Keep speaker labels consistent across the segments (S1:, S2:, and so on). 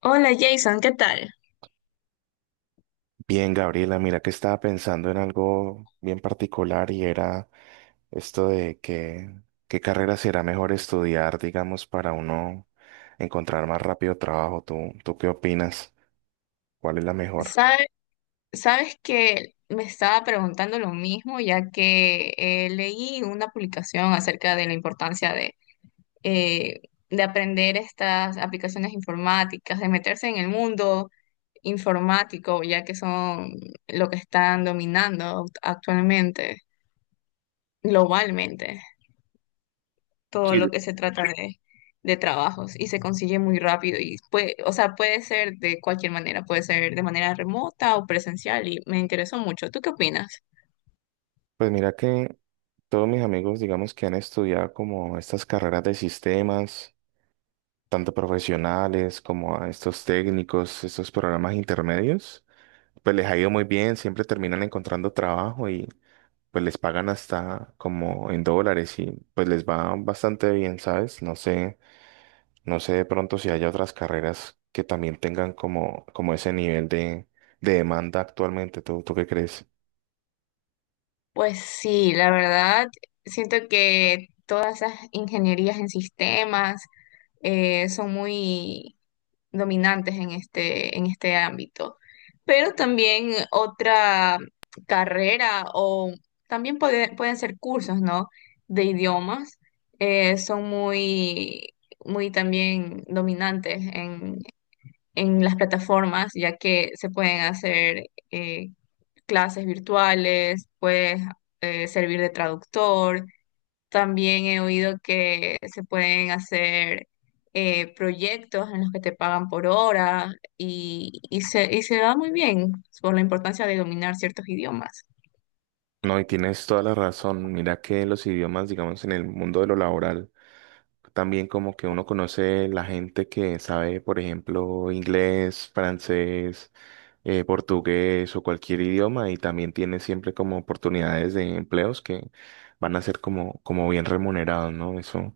S1: Hola Jason, ¿qué tal?
S2: Bien, Gabriela, mira que estaba pensando en algo bien particular y era esto de que qué carrera será mejor estudiar, digamos, para uno encontrar más rápido trabajo. ¿Tú qué opinas? ¿Cuál es la mejor?
S1: Sabe- sabes que me estaba preguntando lo mismo, ya que leí una publicación acerca de la importancia eh, de aprender estas aplicaciones informáticas, de meterse en el mundo informático, ya que son lo que están dominando actualmente, globalmente. Todo
S2: Sí.
S1: lo que se trata de trabajos y se consigue muy rápido y puede, o sea, puede ser de cualquier manera, puede ser de manera remota o presencial y me interesó mucho. ¿Tú qué opinas?
S2: Pues mira que todos mis amigos, digamos, que han estudiado como estas carreras de sistemas, tanto profesionales como a estos técnicos, estos programas intermedios, pues les ha ido muy bien, siempre terminan encontrando trabajo y pues les pagan hasta como en dólares y pues les va bastante bien, ¿sabes? No sé, no sé de pronto si haya otras carreras que también tengan como, como ese nivel de demanda actualmente. ¿Tú qué crees?
S1: Pues sí, la verdad, siento que todas esas ingenierías en sistemas son muy dominantes en este ámbito. Pero también otra carrera o también pueden ser cursos, ¿no? De idiomas. Son muy, muy también dominantes en las plataformas, ya que se pueden hacer eh, clases virtuales, puedes servir de traductor. También he oído que se pueden hacer proyectos en los que te pagan por hora y, y se da muy bien por la importancia de dominar ciertos idiomas.
S2: No, y tienes toda la razón. Mira que los idiomas, digamos, en el mundo de lo laboral, también como que uno conoce la gente que sabe, por ejemplo, inglés, francés, portugués o cualquier idioma y también tiene siempre como oportunidades de empleos que van a ser como, como bien remunerados, ¿no? Eso,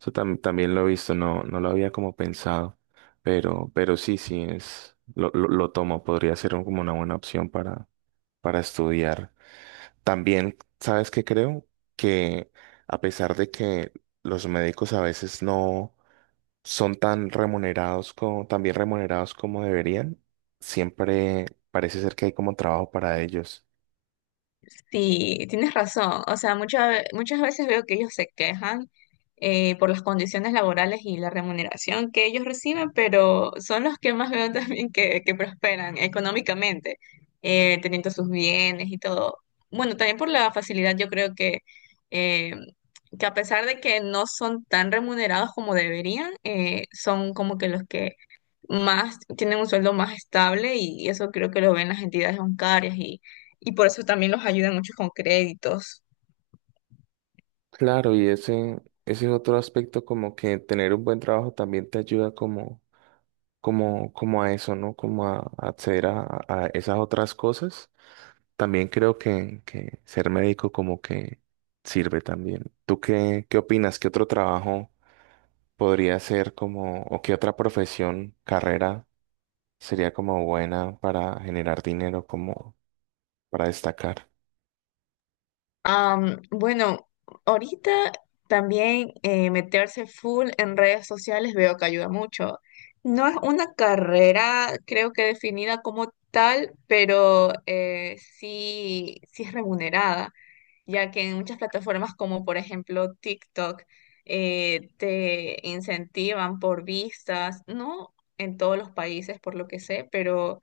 S2: también lo he visto, no, no lo había como pensado, pero sí, sí es, lo tomo, podría ser como una buena opción para estudiar. También, ¿sabes qué creo? Que a pesar de que los médicos a veces no son tan remunerados como, tan bien remunerados como deberían, siempre parece ser que hay como trabajo para ellos.
S1: Sí, tienes razón. O sea, muchas veces veo que ellos se quejan por las condiciones laborales y la remuneración que ellos reciben, pero son los que más veo también que prosperan económicamente, teniendo sus bienes y todo. Bueno, también por la facilidad, yo creo eh, que a pesar de que no son tan remunerados como deberían, son como que los que más, tienen un sueldo más estable y, eso creo que lo ven las entidades bancarias y por eso también los ayudan mucho con créditos.
S2: Claro, y ese es otro aspecto como que tener un buen trabajo también te ayuda como, como, como a eso, ¿no? Como a acceder a esas otras cosas. También creo que ser médico como que sirve también. ¿Tú qué, qué opinas? ¿Qué otro trabajo podría ser como, o qué otra profesión, carrera sería como buena para generar dinero, como para destacar?
S1: Bueno, ahorita también meterse full en redes sociales veo que ayuda mucho. No es una carrera, creo que definida como tal, pero sí, sí es remunerada. Ya que en muchas plataformas como por ejemplo TikTok te incentivan por vistas, no en todos los países por lo que sé, pero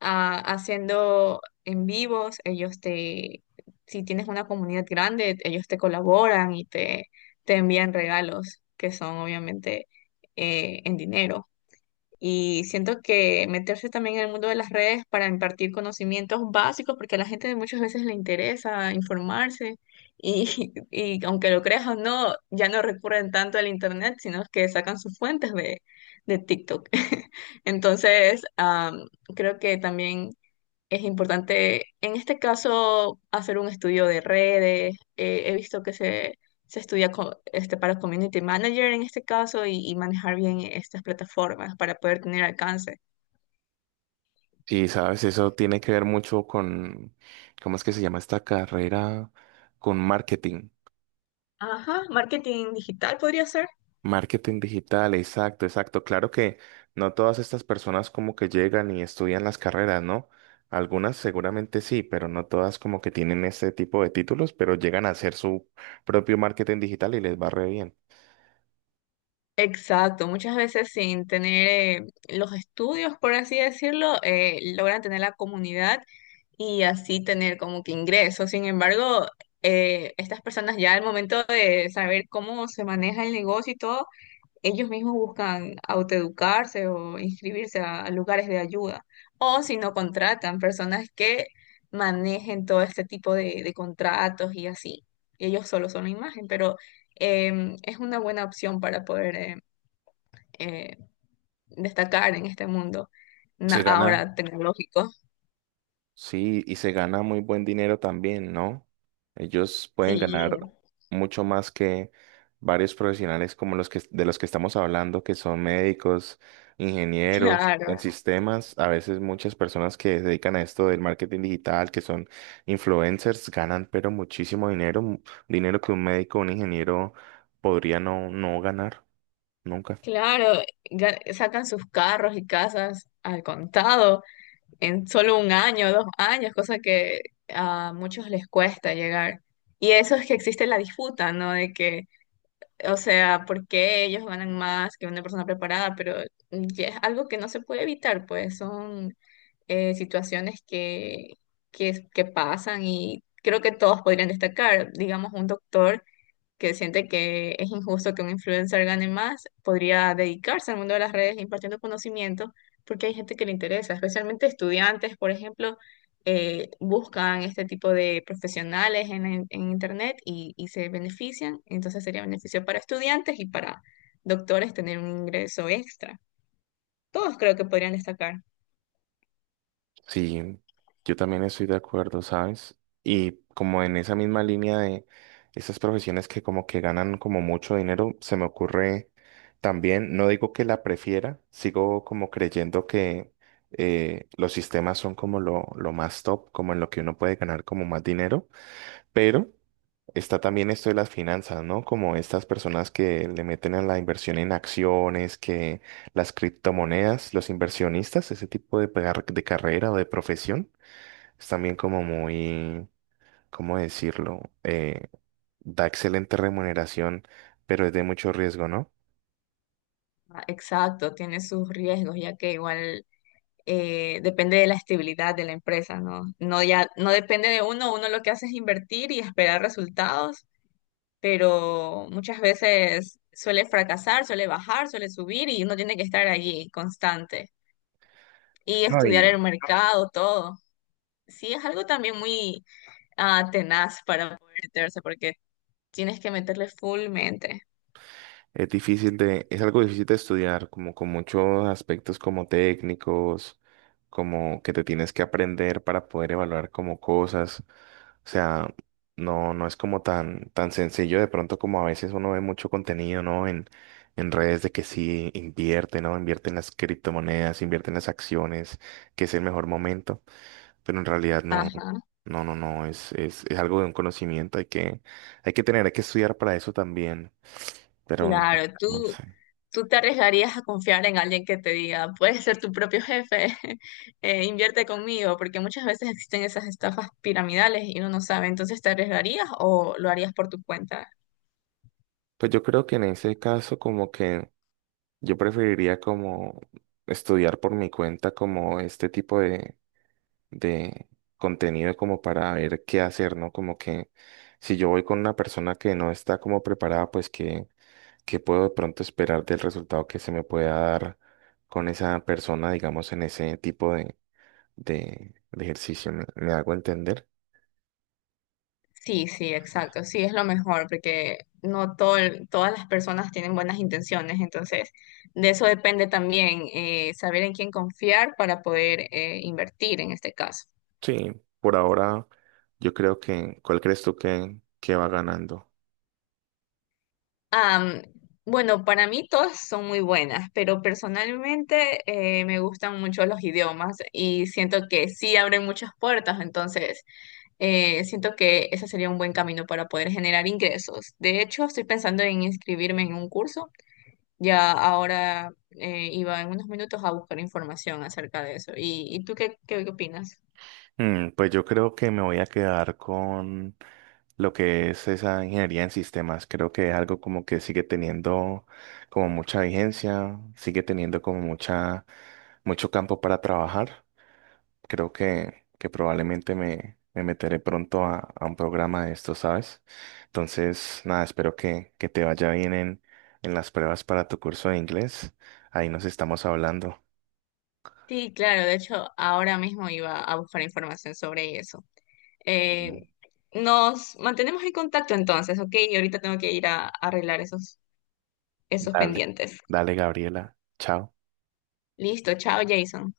S1: haciendo en vivos, ellos te, si tienes una comunidad grande, ellos te colaboran y te envían regalos que son obviamente en dinero. Y siento que meterse también en el mundo de las redes para impartir conocimientos básicos, porque a la gente muchas veces le interesa informarse y, y aunque lo creas o no, ya no recurren tanto al internet, sino que sacan sus fuentes de TikTok. Entonces, creo que también es importante, en este caso, hacer un estudio de redes. He visto que se estudia para community manager en este caso y manejar bien estas plataformas para poder tener alcance.
S2: Y sabes, eso tiene que ver mucho con, ¿cómo es que se llama esta carrera? Con marketing.
S1: Ajá, marketing digital podría ser.
S2: Marketing digital, exacto, exacto. Claro que no todas estas personas como que llegan y estudian las carreras, ¿no? Algunas seguramente sí, pero no todas como que tienen este tipo de títulos, pero llegan a hacer su propio marketing digital y les va re bien.
S1: Exacto, muchas veces sin tener eh, los estudios, por así decirlo, logran tener la comunidad y así tener como que ingresos. Sin embargo, estas personas ya al momento de saber cómo se maneja el negocio y todo, ellos mismos buscan autoeducarse o inscribirse a lugares de ayuda, o si no contratan personas que manejen todo este tipo de contratos y así. Y ellos solo son la imagen, pero es una buena opción para poder eh, destacar en este mundo
S2: Se gana,
S1: ahora tecnológico.
S2: sí, y se gana muy buen dinero también, ¿no? Ellos pueden
S1: Sí,
S2: ganar mucho más que varios profesionales como los que de los que estamos hablando, que son médicos, ingenieros,
S1: claro,
S2: en sistemas. A veces muchas personas que se dedican a esto del marketing digital, que son influencers, ganan pero muchísimo dinero, dinero que un médico o un ingeniero podría no, no ganar nunca.
S1: claro, sacan sus carros y casas al contado. En solo un año, dos años, cosa que a muchos les cuesta llegar. Y eso es que existe la disputa, ¿no? De que, o sea, ¿por qué ellos ganan más que una persona preparada? Pero ya es algo que no se puede evitar, pues son situaciones que, que pasan y creo que todos podrían destacar. Digamos, un doctor que siente que es injusto que un influencer gane más, podría dedicarse al mundo de las redes impartiendo conocimiento, porque hay gente que le interesa, especialmente estudiantes, por ejemplo, buscan este tipo de profesionales en, en Internet y se benefician, entonces sería beneficio para estudiantes y para doctores tener un ingreso extra. Todos creo que podrían destacar.
S2: Sí, yo también estoy de acuerdo, ¿sabes? Y como en esa misma línea de esas profesiones que como que ganan como mucho dinero, se me ocurre también, no digo que la prefiera, sigo como creyendo que los sistemas son como lo más top, como en lo que uno puede ganar como más dinero. Pero está también esto de las finanzas, ¿no? Como estas personas que le meten a la inversión en acciones, que las criptomonedas, los inversionistas, ese tipo de, de carrera o de profesión, es también como muy, ¿cómo decirlo? Da excelente remuneración, pero es de mucho riesgo, ¿no?
S1: Exacto, tiene sus riesgos, ya que igual depende de la estabilidad de la empresa, ¿no? No ya, no depende de uno, uno lo que hace es invertir y esperar resultados, pero muchas veces suele fracasar, suele bajar, suele subir y uno tiene que estar allí constante y
S2: No
S1: estudiar
S2: y
S1: el mercado, todo. Sí, es algo también muy tenaz para poder meterse porque tienes que meterle full mente.
S2: es difícil de, es algo difícil de estudiar, como con muchos aspectos como técnicos, como que te tienes que aprender para poder evaluar como cosas. O sea, no, no es como tan, tan sencillo de pronto como a veces uno ve mucho contenido, ¿no? En redes de que sí invierte, ¿no? Invierte en las criptomonedas, invierte en las acciones, que es el mejor momento. Pero en realidad no,
S1: Ajá,
S2: no, no, no, es algo de un conocimiento, hay que tener, hay que estudiar para eso también pero no,
S1: claro, tú,
S2: no sé.
S1: ¿tú te arriesgarías a confiar en alguien que te diga, puedes ser tu propio jefe, invierte conmigo? Porque muchas veces existen esas estafas piramidales y uno no sabe. Entonces, ¿te arriesgarías o lo harías por tu cuenta?
S2: Pues yo creo que en ese caso como que yo preferiría como estudiar por mi cuenta como este tipo de contenido como para ver qué hacer, ¿no? Como que si yo voy con una persona que no está como preparada, pues que puedo de pronto esperar del resultado que se me pueda dar con esa persona, digamos, en ese tipo de ejercicio. Me hago entender?
S1: Sí, sí, exacto. Sí, es lo mejor porque no todo, todas las personas tienen buenas intenciones. Entonces, de eso depende también saber en quién confiar para poder invertir en este caso.
S2: Sí, por ahora yo creo que, ¿cuál crees tú que va ganando?
S1: Am, bueno, para mí todas son muy buenas, pero personalmente me gustan mucho los idiomas y siento que sí abren muchas puertas, entonces siento que ese sería un buen camino para poder generar ingresos. De hecho, estoy pensando en inscribirme en un curso, ya ahora iba en unos minutos a buscar información acerca de eso. Y tú qué, qué opinas?
S2: Mm, pues yo creo que me voy a quedar con lo que es esa ingeniería en sistemas. Creo que es algo como que sigue teniendo como mucha vigencia, sigue teniendo como mucha, mucho campo para trabajar. Creo que probablemente me, me meteré pronto a un programa de esto, ¿sabes? Entonces, nada, espero que te vaya bien en las pruebas para tu curso de inglés. Ahí nos estamos hablando.
S1: Sí, claro, de hecho, ahora mismo iba a buscar información sobre eso. Eh, Nos mantenemos en contacto entonces, ¿ok? Y ahorita tengo que ir a arreglar esos, esos
S2: Dale,
S1: pendientes.
S2: dale, Gabriela. Chao.
S1: Listo, chao, Jason.